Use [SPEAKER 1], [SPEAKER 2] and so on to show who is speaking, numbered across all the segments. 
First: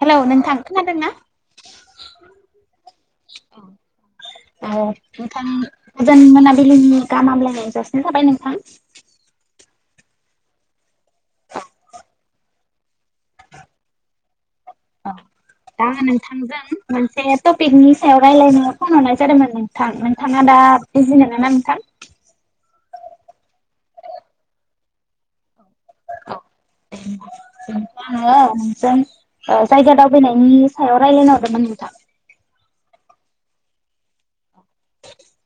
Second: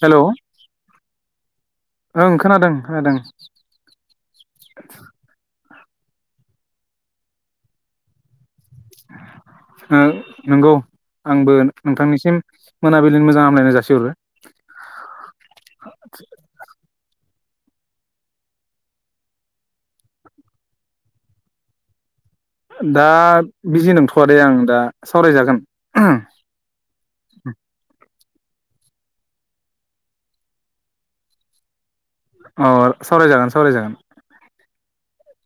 [SPEAKER 1] Hello नोंथां खोनादोंना?
[SPEAKER 2] ओं खोनादों खोनादों।
[SPEAKER 1] औ औ नोंथां गोजोन मोनाबिलिनि गाहाम हामलायनाय जासिनाय थाबाय नोंथां। [inaudible]
[SPEAKER 2] ओ नंगौ आंबो नोंथांनिसिम मोनाबिलिनि मोजां हामलायनाय जासिहरो।
[SPEAKER 1] अ दा नोंथांजों उम मोनसे टपिकनि सायाव रायलायनो फन हरनाय जादोंमोन नोंथां नोंथाङा दा बिजि नोङाना नोंथां?
[SPEAKER 2] दा बिजि नोंथ'वा दे आं दा सावरायजागोन।
[SPEAKER 1] [inaudible] आङो नोंजों ओ जायगा दावबायनायनि सायाव रायलायनो हरदोंमोन नोंथां।
[SPEAKER 2] अ सावरायजागोन सावरायजागोन।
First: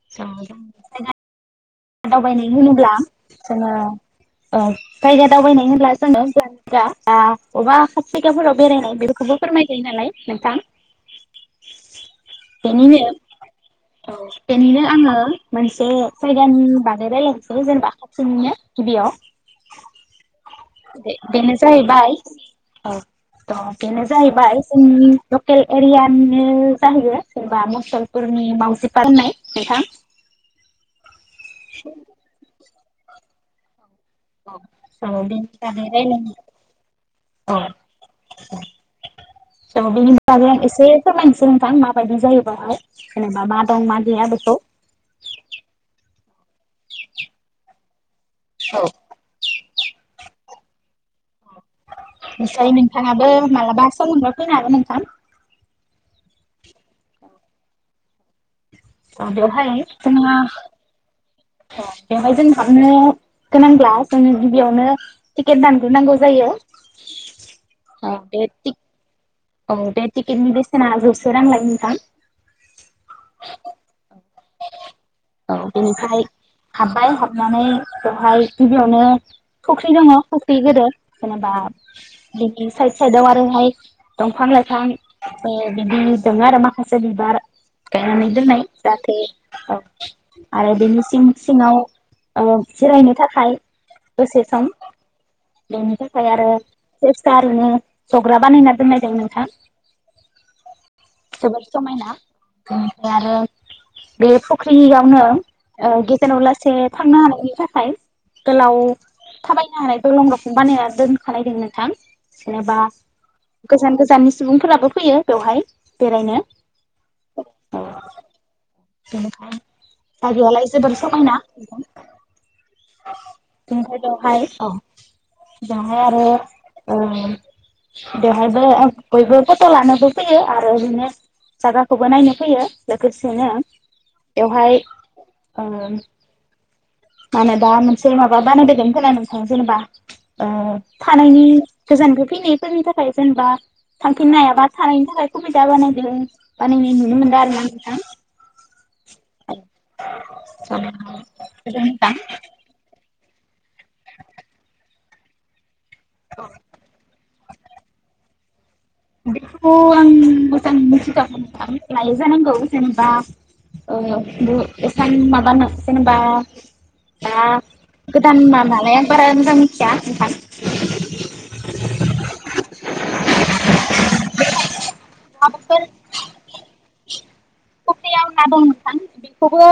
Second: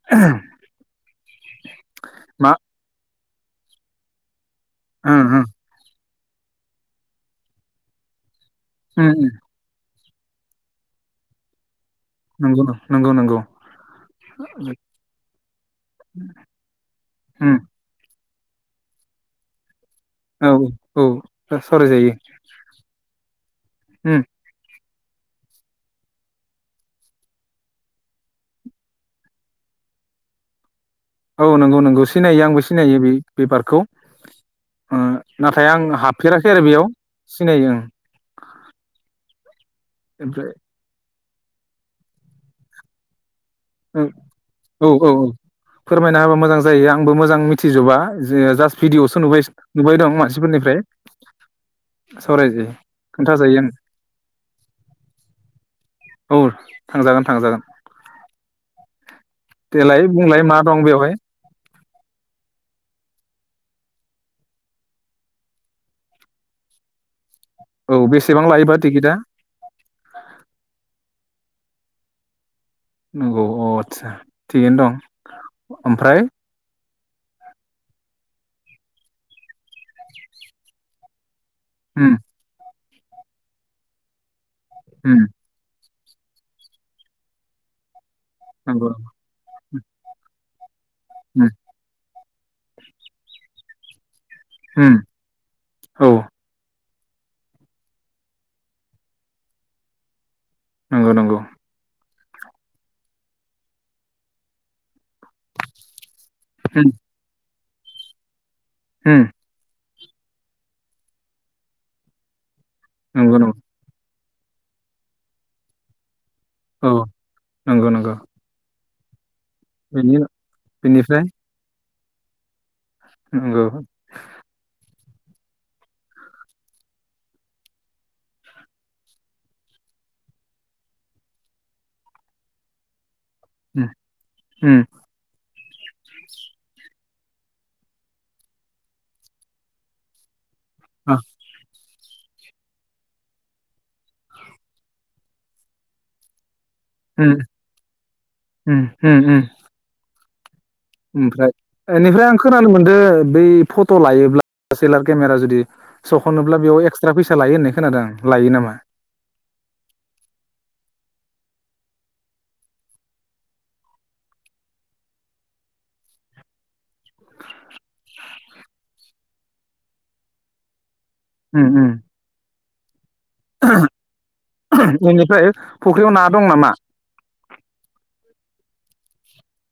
[SPEAKER 1] [unintelligible] दावबायनाय
[SPEAKER 2] मा
[SPEAKER 1] होनोब्ला जोङो ओ
[SPEAKER 2] उम
[SPEAKER 1] जायगा
[SPEAKER 2] उम
[SPEAKER 1] दावबायनाय होनब्ला जोङो ओ अबा खाथि जायगाफोराव बेरायनाय
[SPEAKER 2] उम उम
[SPEAKER 1] बेफोरखौबो फोरमाय जायो नालाय नोंथां।
[SPEAKER 2] नंगौ
[SPEAKER 1] बेनिनो
[SPEAKER 2] नंगौ नंगौ
[SPEAKER 1] औ बेनिनो आङो मोनसे साय [unintelligible] बागै
[SPEAKER 2] उम
[SPEAKER 1] रायलायनायनोसै जेनेबा खाथिनिनो गिबियाव
[SPEAKER 2] औ
[SPEAKER 1] बे-बेनो
[SPEAKER 2] औ सावरायजायो
[SPEAKER 1] जाहैबाय औ त' बेनो
[SPEAKER 2] उम
[SPEAKER 1] जाहैबाय जोंनि लकेल एरियानिनो जाहैयो जेनबा मसलपुरनि मावजि पार्क होन्नाय नोंथां।
[SPEAKER 2] औ नंगौ नंगौ सिनायो आंबो सिनायो बे-बे पार्कखौ। ओ
[SPEAKER 1] औ बेनि
[SPEAKER 2] नाथाय आं
[SPEAKER 1] बागै रायलायनो
[SPEAKER 2] हाबफेराखै आरो बेयाव सिनायो ओं।
[SPEAKER 1] जों बेनि बागै
[SPEAKER 2] ओमफ्राय
[SPEAKER 1] आं एसे फोरमायनिसै आं नोंथां माबायदि जायो बहाय जेनेबा मा दं मा गैया बेखौ।
[SPEAKER 2] औ औ औ फोरमायना होबा मोजां जायो आंबो मोजां मिथिजोबा जो जास्ट
[SPEAKER 1] औ
[SPEAKER 2] भिडिअ'आवसो नुबायस नुबाय दं मानसिफोरनिफ्राय। सावरायजायो
[SPEAKER 1] निसय नोंथाङाबो
[SPEAKER 2] खोन्थाजायो आं
[SPEAKER 1] मालाबा सम मोनबा फैनो हागोन नोंथां।
[SPEAKER 2] औ थांजागोन थांजागोन।
[SPEAKER 1] अ बेवहाय
[SPEAKER 2] देलाय
[SPEAKER 1] जोंहा
[SPEAKER 2] [unintelligible] बेवहाय
[SPEAKER 1] अ बेवहाय जों हाबनो गोनांब्ला जोङो गिबियावनो टिकेट दानग्रोनांगौ जायो।
[SPEAKER 2] औ
[SPEAKER 1] बे
[SPEAKER 2] बेसेबां लायोबा टिकेटआ?
[SPEAKER 1] औ बे टिकेटनि बेसेना जौसे रां लायो नोंथां।
[SPEAKER 2] नंगौ अ आदसा थिगैनो दं ओमफ्राय
[SPEAKER 1] हाब्बाय हाबनानै बेवहाय गिबियावनो फुख्रि दङ फुख्रि गोदोर जेनेबा
[SPEAKER 2] उम
[SPEAKER 1] बेथिं साइद साइदाव आरोहाय दंफां लाइफां
[SPEAKER 2] होम
[SPEAKER 1] ओ बिदिनो दोङ आरो माखासे बिबार गायनानै दोननाय
[SPEAKER 2] नंगौ
[SPEAKER 1] जाहाथे औ। आरो बेनि सिं
[SPEAKER 2] उम
[SPEAKER 1] सिङाव ओ जिरायनो थाखाय दसे सम
[SPEAKER 2] उम
[SPEAKER 1] ज'नो
[SPEAKER 2] औ
[SPEAKER 1] थाखाय आरो फिसा फिसा ओरैनो ज'ग्रा बानायना दोन्नाय दों नोंथां।
[SPEAKER 2] नोंगौ नोंगौ।
[SPEAKER 1] जोबोद समायना बेनिफ्राय आरो बे फुख्रियावनो ओ गेजेराव लासे
[SPEAKER 2] उम
[SPEAKER 1] थांनो हानायनि थाखाय गोलाव
[SPEAKER 2] उम
[SPEAKER 1] थाबायनो हानाय दलं रखम बानायना दोनखानाय दों नोंथां जेनेबा
[SPEAKER 2] नोंगौ नं
[SPEAKER 1] गोजान गोजाननि सुबुंफोराबो फैयो बेवहाय बेरायनो।
[SPEAKER 2] औ नंगौ नंगौ। बेनि
[SPEAKER 1] बेनिखाय [unintelligible] आलाय जोबोर
[SPEAKER 2] बेनिफ्राय
[SPEAKER 1] समायना।
[SPEAKER 2] नंगौ
[SPEAKER 1] [unintelligible] बेवहाय औ बेवहाय आरो ओ बेवहायबो बयबो फथ' लानोबो फैयो आरो बिदिनो जायगाखौबो नायनो फैयो। लोगोसेनो
[SPEAKER 2] उम
[SPEAKER 1] बेवहाय
[SPEAKER 2] उम
[SPEAKER 1] ओम मा होनो दा मोनसे माबा बानायबावदों खोनादों जेनेबा ओ थानायनि गोजाननिफ्राय फैनायफोरनि थाखाय जेनेबा थांफिननो हायाबा थानायनि थाखाय सुबिदा बानायदों। बानायनाय नुनो
[SPEAKER 2] उम
[SPEAKER 1] मोनदों आरोना नोंथां।
[SPEAKER 2] उम उम उम
[SPEAKER 1] [unintelligible]
[SPEAKER 2] ओमफ्राय एनिफ्राय आं खोनानो मोन्दों बै फट' लायोब्ला सेलार केमेरा जुदि सख'नोब्ला बेयाव एक्सट्रा फैसा लायो होननाय खोनादों आं लायो नामा?
[SPEAKER 1] बेखौ आं मोजां मिथिथ'वाखै थां लायो जानांगौ जेनेबा ओ बो एसां माबानो जेनेबा दा गोदाना मालाय आं बारा मोजां मिथिया नोंथां।
[SPEAKER 2] उम उम। बेनिफ्राय
[SPEAKER 1] माबाफोर
[SPEAKER 2] फुख्रियाव ना दं नामा?
[SPEAKER 1] फख्रियाव ना दं नोंथां। बेखौबो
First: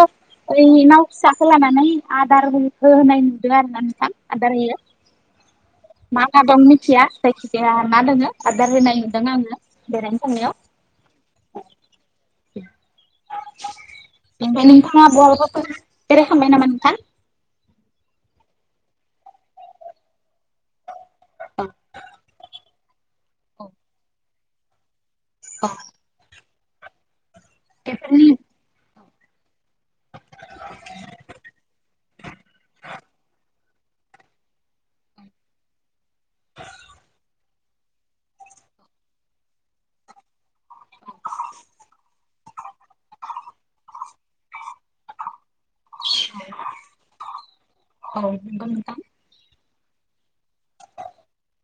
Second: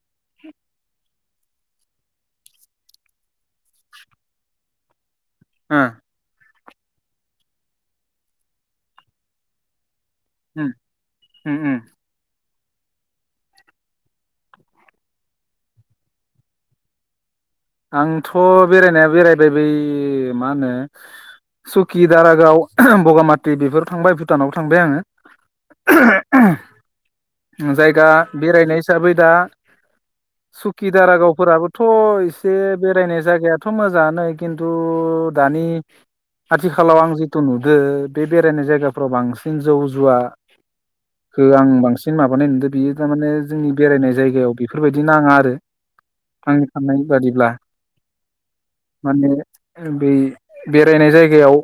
[SPEAKER 1] ओरै नाव फिसाखौ लानानै आदार होन-होनाय नुदों आरो ना नोंथां आदार होयो।
[SPEAKER 2] ओम।
[SPEAKER 1] मा मा दं मिथिया जायखिजाया ना दोङो आदार होनाय नुदों आङो बेरायनो थांनायाव।
[SPEAKER 2] उम उम उम।
[SPEAKER 1] [inaudible] ओमफाय नोंथाआ बहाबाफोर बेरायखांबाय नामा नोंथां?
[SPEAKER 2] आंथ' बेरायनाया बेरायबाय बै मा होनो सुकि, दारागाव, बगामाथि बेफोराव थांबाय भुटानावबो थांबाय आङो।
[SPEAKER 1] अ।
[SPEAKER 2] जायगा बेरायनाय हिसाबै दा सुखि दारागावफोराबोथ' एसे बेरायनाय जा यगायाथ' मोजाङानो खिन्थु दानि आथिखालाव आं जिथु नुदों बे बेरायनाय जायगाफ्राव बांसिन जौ जुवा
[SPEAKER 1] [inaudible]
[SPEAKER 2] ओ आं बांसिन माबानाय नुदों बियो थारमाने जोंनि बेरायनाय जायगायाव बेफोरबायदि नाङा आरो आंनि साननायनि बादिब्ला।
[SPEAKER 1] औ नंगौ नोंथां
[SPEAKER 2] माने बै बेरायनाय जायगायाव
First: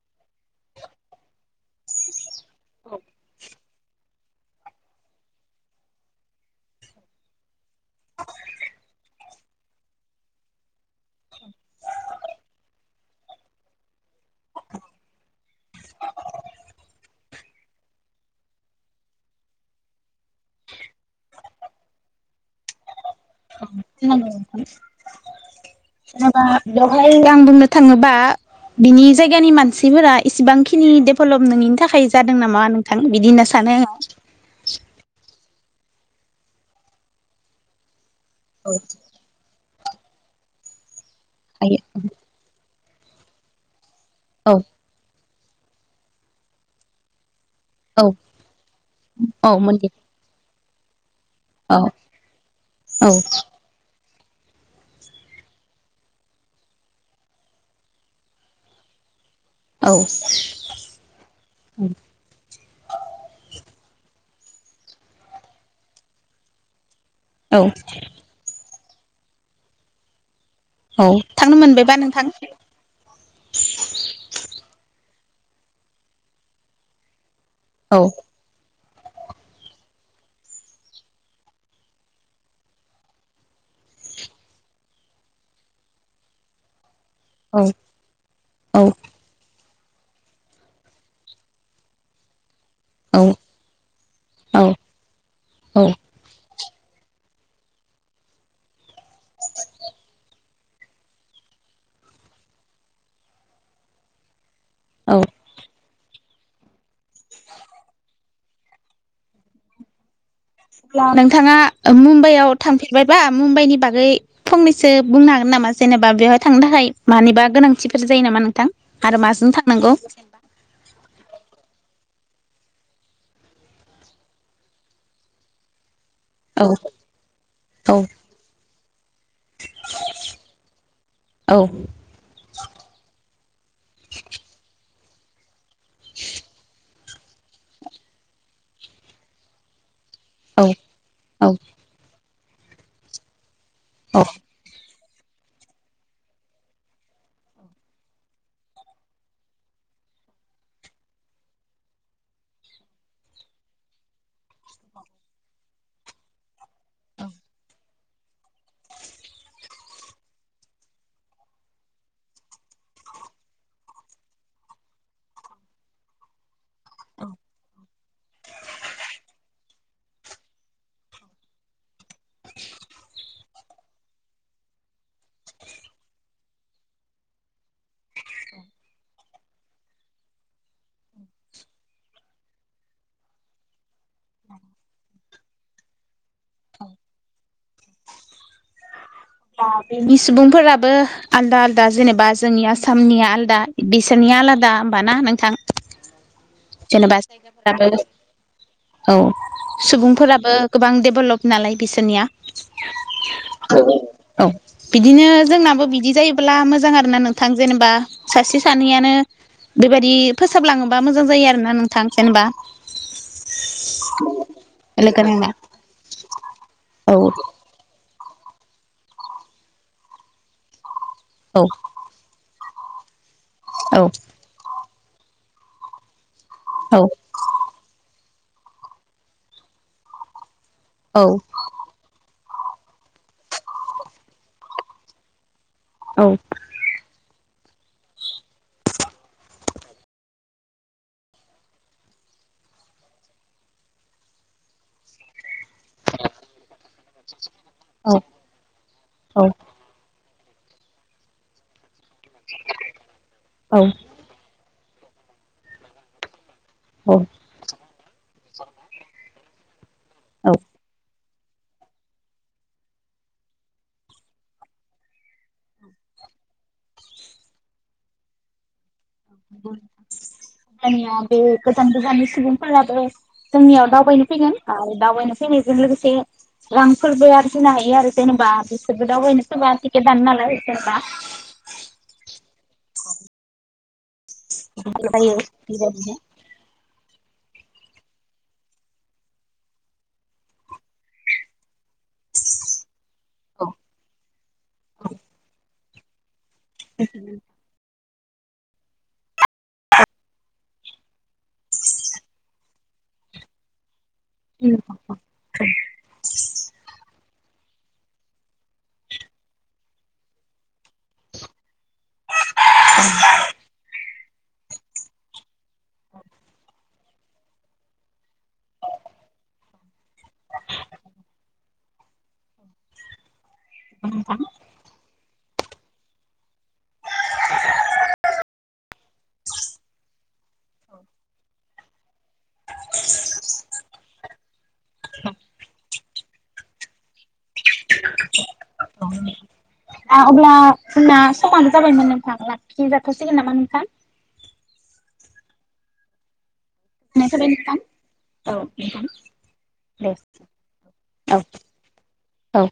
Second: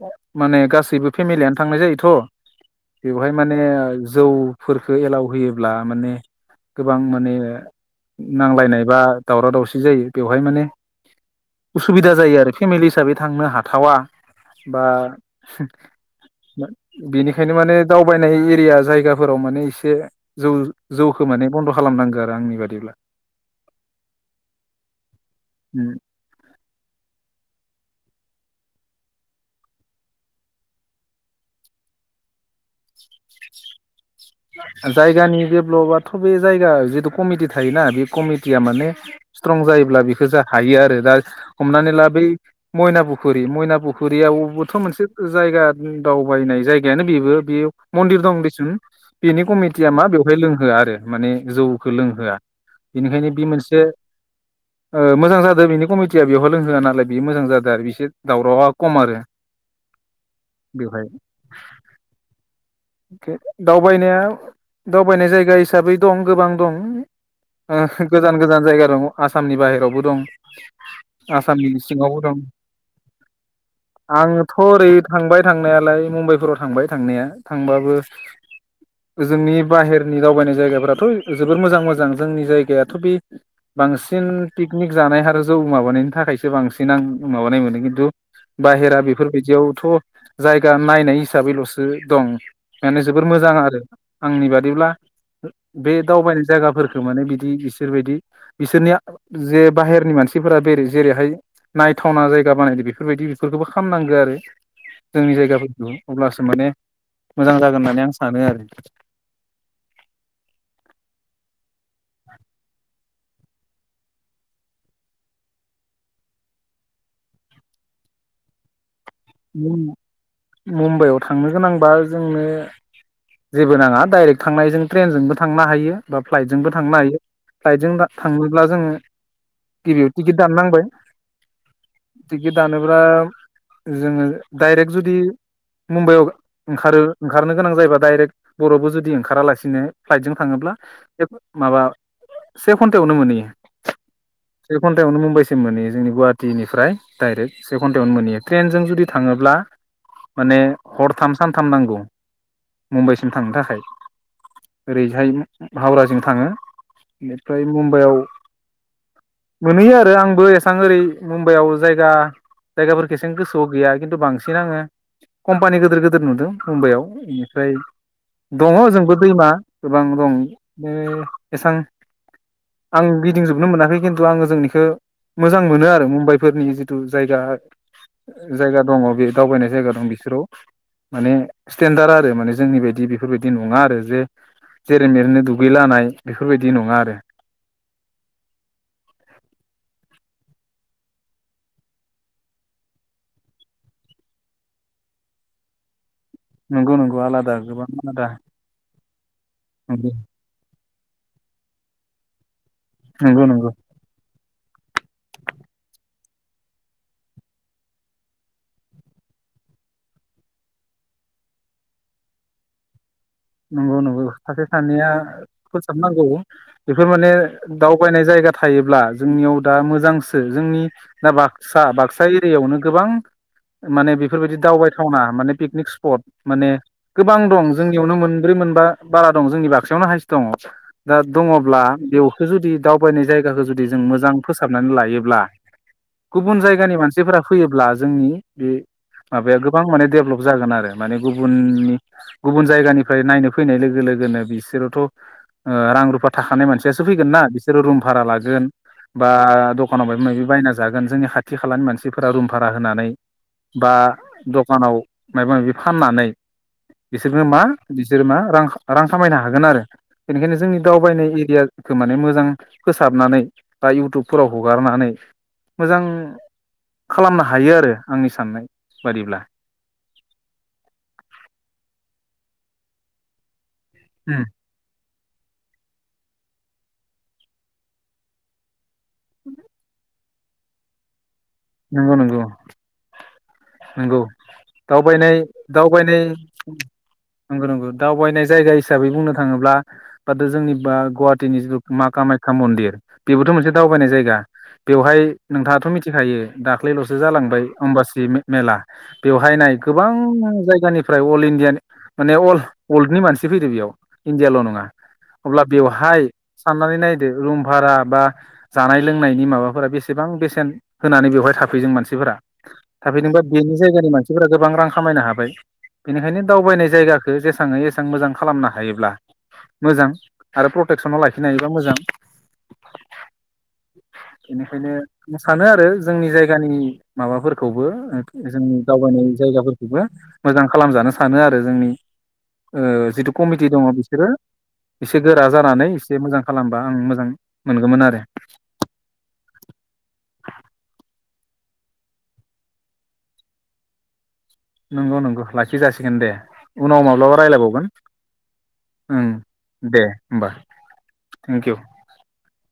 [SPEAKER 2] माने गासैबो फेमिलियानो थांनाय जायोथ' बेवहाय माने जौफोरखौ एलाव होयोब्ला माने गोबां माने नांलायनाय बा दावराव दावसि जायो बेवहाय माने उसुबिदा जायो आरो फेमिलि हिसाबै थांनो हाथावा बा बेनिखायनो माने दावबायनाय एरिया जायगाफोराव माने एसे जौ जौखौ माने बन्द' खालामनांगो आरो आंनि बादिब्ला।
[SPEAKER 1] [inaudible]
[SPEAKER 2] उम।
[SPEAKER 1] जेनबा बेवहाय आं बुंनो थाङोबा बिनि जायगानि मानसिफोरा इसिबांखिनि देभलप नङिनि थाखाय जादों नामा नों थां बिदि होनना सानो आङो।
[SPEAKER 2] जायगानि डेभ्लपआथ' बे जायगा जिथु कमिटि थायोना बे कमिटिया माने स्ट्रं जायोब्ला बेखौ जा हायो आरो दा
[SPEAKER 1] हायो
[SPEAKER 2] हमनानै ला बै मैना पुखुरि मयना पुखुर
[SPEAKER 1] औ
[SPEAKER 2] खुरियावबोथ' मोनसे जायगा दावबायनाय जायगायानो बेबो बे
[SPEAKER 1] औ
[SPEAKER 2] मन्दिर दं देसुन। बेनि
[SPEAKER 1] औ
[SPEAKER 2] कमिटिया
[SPEAKER 1] मन्दिर
[SPEAKER 2] मा बेवहाय लोंहोआ आरो माने
[SPEAKER 1] औ
[SPEAKER 2] जौखो लोंहोआ।
[SPEAKER 1] औ
[SPEAKER 2] बेनिखायनो बे मोनसे ओ मोजां जादों बेनि कमिटिया बेयावहाय लोंहोआ नालाय बे मोजां जादों आरो बिसोर दावरावा खम आरो।
[SPEAKER 1] औ
[SPEAKER 2] बेवहाय
[SPEAKER 1] उम।
[SPEAKER 2] दावबायनाया दावबायनाय जायगा हिसाबै दं गोबां दं।
[SPEAKER 1] औ
[SPEAKER 2] ओ गोजान गोजान जायगा दं आसामनि बाहेरावबो दं।
[SPEAKER 1] औ थांनो
[SPEAKER 2] आसामनि
[SPEAKER 1] मोनबायबा
[SPEAKER 2] सिंआवबो
[SPEAKER 1] नोंथां
[SPEAKER 2] दं। आंथ' ओरै थांबाय थांनायालाय मुम्बाइफोराव थांबाय थांनाया थांबाबो
[SPEAKER 1] औ
[SPEAKER 2] जोंनि बाहेरनि दावबायनाय जायगाफोराथ' जोबोर मोजां मोजां जोंनि जायगायाथ' बे बांसिन पिकनिक जानाय आरो जौ माबानायनि थाखायसो बांसि नो आं माबानाय मोनो खिन्थु
[SPEAKER 1] औ
[SPEAKER 2] बाहेरा बेफोरबायदियावथ' जायगा नायनाय हिसाबैल'सो दं। माने
[SPEAKER 1] औ
[SPEAKER 2] जोबोर मोजां आर। ो आंनि बादिब्ला बे दावबायनाय जायगाफोर माने बिदि बिसोर बायदि बिसोरनि जे बाहेरनि मानसि फोरा बेर जेरैहाय नायथावना जायगा बानायदो बेफोरबायदि बेफोरखौबो खामनांगो आरो। जोंनि जायगाफोरखौ अब्लासो माने मोजां जागोन होननानै आं सानो आरो।
[SPEAKER 1] [unintelligible] नोंथाङा मुम्बाइआव थांफेरबायबा मुम्बाइनि बागै फंनैसो बुंनो हागोन नामा जेनेबा बेवहाय थांनो थाखाय मानिबा गोनांथिफोर जायो नामा नोंथां? आरो मास
[SPEAKER 2] मुम्बाइआव थांनो गोनांबा जोंनो जेबो नाङा डाइरेक्ट थांनो हायो जों ट्रेनजोंबो थांनो हायो। बा
[SPEAKER 1] औ
[SPEAKER 2] फ्लाइटजोंबो थांनो हायो
[SPEAKER 1] औ
[SPEAKER 2] फ्लाइटजोंबा थांनोब्ला जोङो गिबियाव टिकेट दान नांबाय
[SPEAKER 1] औ
[SPEAKER 2] टिकेट दानोब्ला जोङो डाइरेक्ट जुदि मुम्बाइआव ओंखारो ओंखारनो गोनां जायोबा डाइरेक्ट बर'बो जुदि ओंखारालासिनो फ्लाइटजों
[SPEAKER 1] औ
[SPEAKER 2] थाङोब्ला बे
[SPEAKER 1] औ
[SPEAKER 2] माबा से घन्टावनो मोनैयो।
[SPEAKER 1] अ।
[SPEAKER 2] से घन्टायावनो मुम्बाइसिम मोनैयो जोंनि गुवाहाटिनिफ्राय डाइरेक्ट से घन्टायावनो मोनहैयो। ट्रेनजों जुदि थाङोब्ला माने हरथाम सानथाम नांगौ। मुम्बाइसिम थांनो थाखाय। ओरैहाय हावराजों थाङो बेनिफ्राय मुम्बाइआव मोनहैयो आरो आंबो एसां ओरै मुम्बाइआव जायगा जायगाफोर एसें गोसोआव गैया खिन्थु बांसिन आङो कम्पानि गोदिर गोदिर नुदों मुम्बाइआव बेनिफ्राय दङ ओजोंबो दैमा गोबां दं बे एसां आं गिदिंजोबनो मोनाखै खिन्थु आं ओजोंनिखो मोजां मोनो आरो मुम्बाइफोरनि जिथु जायगा जायगा दङ बे दावबायनाय जायगा दं बिसोराव माने स्टेेनडार आरो माने जोंनि बायदि बेफोरबायदि नङा आरो जे जेरै मेरैनो दुगैलानाय बेफोरबायदि नङा आरो।
[SPEAKER 1] बा बिनि सुबुंफोराबो आलदा आलदा जेनेबा जोंनि आसामनिया आलदा बिसोरनिया आलादा होमबा ना नोंथां?
[SPEAKER 2] नंगौ
[SPEAKER 1] जेनेबा
[SPEAKER 2] नंगौ आलादा गोबां
[SPEAKER 1] जायगाफोराबो
[SPEAKER 2] आलादा
[SPEAKER 1] औ
[SPEAKER 2] नंगौ
[SPEAKER 1] सुबुंफोराबो गोबां डेभलप नालाय बिसोरनिया।
[SPEAKER 2] नंगौ नंगौ
[SPEAKER 1] औ बिदिनो जोंनाबो बिदि जायोबोला मोजां आरोना नोंथां जेनेबा सासे सानैयानो बेबायदि फोसाबलाङोबा मोजां जायो आरोना नोंथां। जेनेबा
[SPEAKER 2] नंगौ नंगौ सासे सानैया
[SPEAKER 1] लोगो नांना
[SPEAKER 2] फोसाबनांगौ बेफोर माने
[SPEAKER 1] औ
[SPEAKER 2] दावबायनाय जायगा थायोब्ला जोंनियाव दा मोजांसो। जोंनि दा
[SPEAKER 1] औ
[SPEAKER 2] बाक्सा बाक्सा एरियायावनो गोबां
[SPEAKER 1] औ
[SPEAKER 2] माने बेफोरबायदि दावबायथावना माने पिकनिक स्पट माने
[SPEAKER 1] औ।
[SPEAKER 2] गोबां दं जोंनियावनो मोनब्रै मोनबा बारा दं जोंनि बाक्सायावनो हाइस दङ दा
[SPEAKER 1] औ
[SPEAKER 2] दङ ब्ला बेवखौ जुदि दावबायनाय जायगाखौ जुदि जों मोजां फोसाबनानै लायोब्ला
[SPEAKER 1] औ।
[SPEAKER 2] गुबुन जायगानि मानसिफोरा फैयोब्ला जोंनि बे माबाया गोबां माने डेभलप जागोन आरो माने गुबुननि गुबुन जायगानि ओमफ्राय नायनो फैनाय लोगो लोगोनो बिसोरोथ' ओ रां-रुफा थाखानाय मानसियासो फैगोन ना बिसोरो रुम
[SPEAKER 1] औ
[SPEAKER 2] भारा लागोन। बा
[SPEAKER 1] औ
[SPEAKER 2] द दखानाव मायबा मायबि बायना जागोन जोंनि खाथि खालानि मानसिफोरा रुम भारा होनानै।
[SPEAKER 1] औ
[SPEAKER 2] बा द'खानाव माबा माबि फाननानै
[SPEAKER 1] औ
[SPEAKER 2] बिसोरनो मा बिसोरो मा रां खा रां खामायनो हागोन आरो।
[SPEAKER 1] औ
[SPEAKER 2] बेनिखायनो जोंनि दावबायनाय एरिया -खौ माने मोजां फोसाबनानै बा इउटुबफोराव हगारनानै मोजां खालामनो हायो आरो आंनि साननाय बादिब्ला।
[SPEAKER 1] अ होमबानिया बे गोजान गोजाननि सुबुंफोराबो जोंनियाव दाव बायनो
[SPEAKER 2] उम
[SPEAKER 1] फैगोन आरो दावबायनो फैनायजों लोगोसे रांफोरबो आरजिनो हायो आरो जेनेबा [unintelligible] दावबायनो फैब्ला टिकेट दानो नालाय [unintelligible]
[SPEAKER 2] नोंगौ नोंगौ नोंगौ। दावबायनाय
[SPEAKER 1] जायो बेबायदिनो
[SPEAKER 2] दावबायनाय नंगौ नंगौ। दावबायनाय जायगा हिसाबै बुंनो थाङोब्ला बाथो जोंनि बा गुवाहाटिनि जिथु मा कामाख्या मन्दिर बेबोथ' मोनसे दावबायनाय जायगा। बेवहाय नोंथाङाथ' मिथिखायो दाख्लैल'सो जालांबाय अम्बासि मे मेला बेवहाय नाय गोबां जायगानिफ्राय अल इण्डियानि माने अल वर्ल्डनि मानसि फैदो बेयाव इण्डियाल' नङा। अब्ला बेवहाय साननानै नायदो रुम भारा बा जानाय लोंनायनि माबाफोरा बेसेबां बेसेन होनानै बेवहाय थाफैदों मानसिफोरा थाफैदोंबा बेनि जायगानि मानसिफोरा गोबां रां खामायनो हाबाय बेनिखायनो दावबायनाय जायगाखौ जेसां हायो एसां मोजां खालामनो हायोब्ला मोजां। आरो प्रटेकसनाव लाखिनो हायोबा मोजां।
[SPEAKER 1] [inaudible]
[SPEAKER 2] खायनो सानो आरो जोंनि जायगानि माबाफोरखौबो जोंनि दावबायनाय जायगाफोरखौबो मोजां खालामजानो सानो आरो जोंनि ओ जिथु कमिटि दङ बिसोरो एसे गोरा जाना नै इसे मोजां खालामबा आं मोजां मोनगौमोन आरो।
[SPEAKER 1] [inaudible] दा अब्ला जोंना समानो जाबायमोन नोंथां लाखि जाथ'सिगोन नामा नोंथां?
[SPEAKER 2] नंगौ नंगौ लाखि जासिगोन दे। उनाव
[SPEAKER 1] गोजोननाय
[SPEAKER 2] माब्लाबा
[SPEAKER 1] थाबाय नोंथां
[SPEAKER 2] रायलायबावगोन
[SPEAKER 1] औ नोंथां
[SPEAKER 2] ओं दे होमबा।
[SPEAKER 1] औ
[SPEAKER 2] थेंक इउ।
[SPEAKER 1] औ।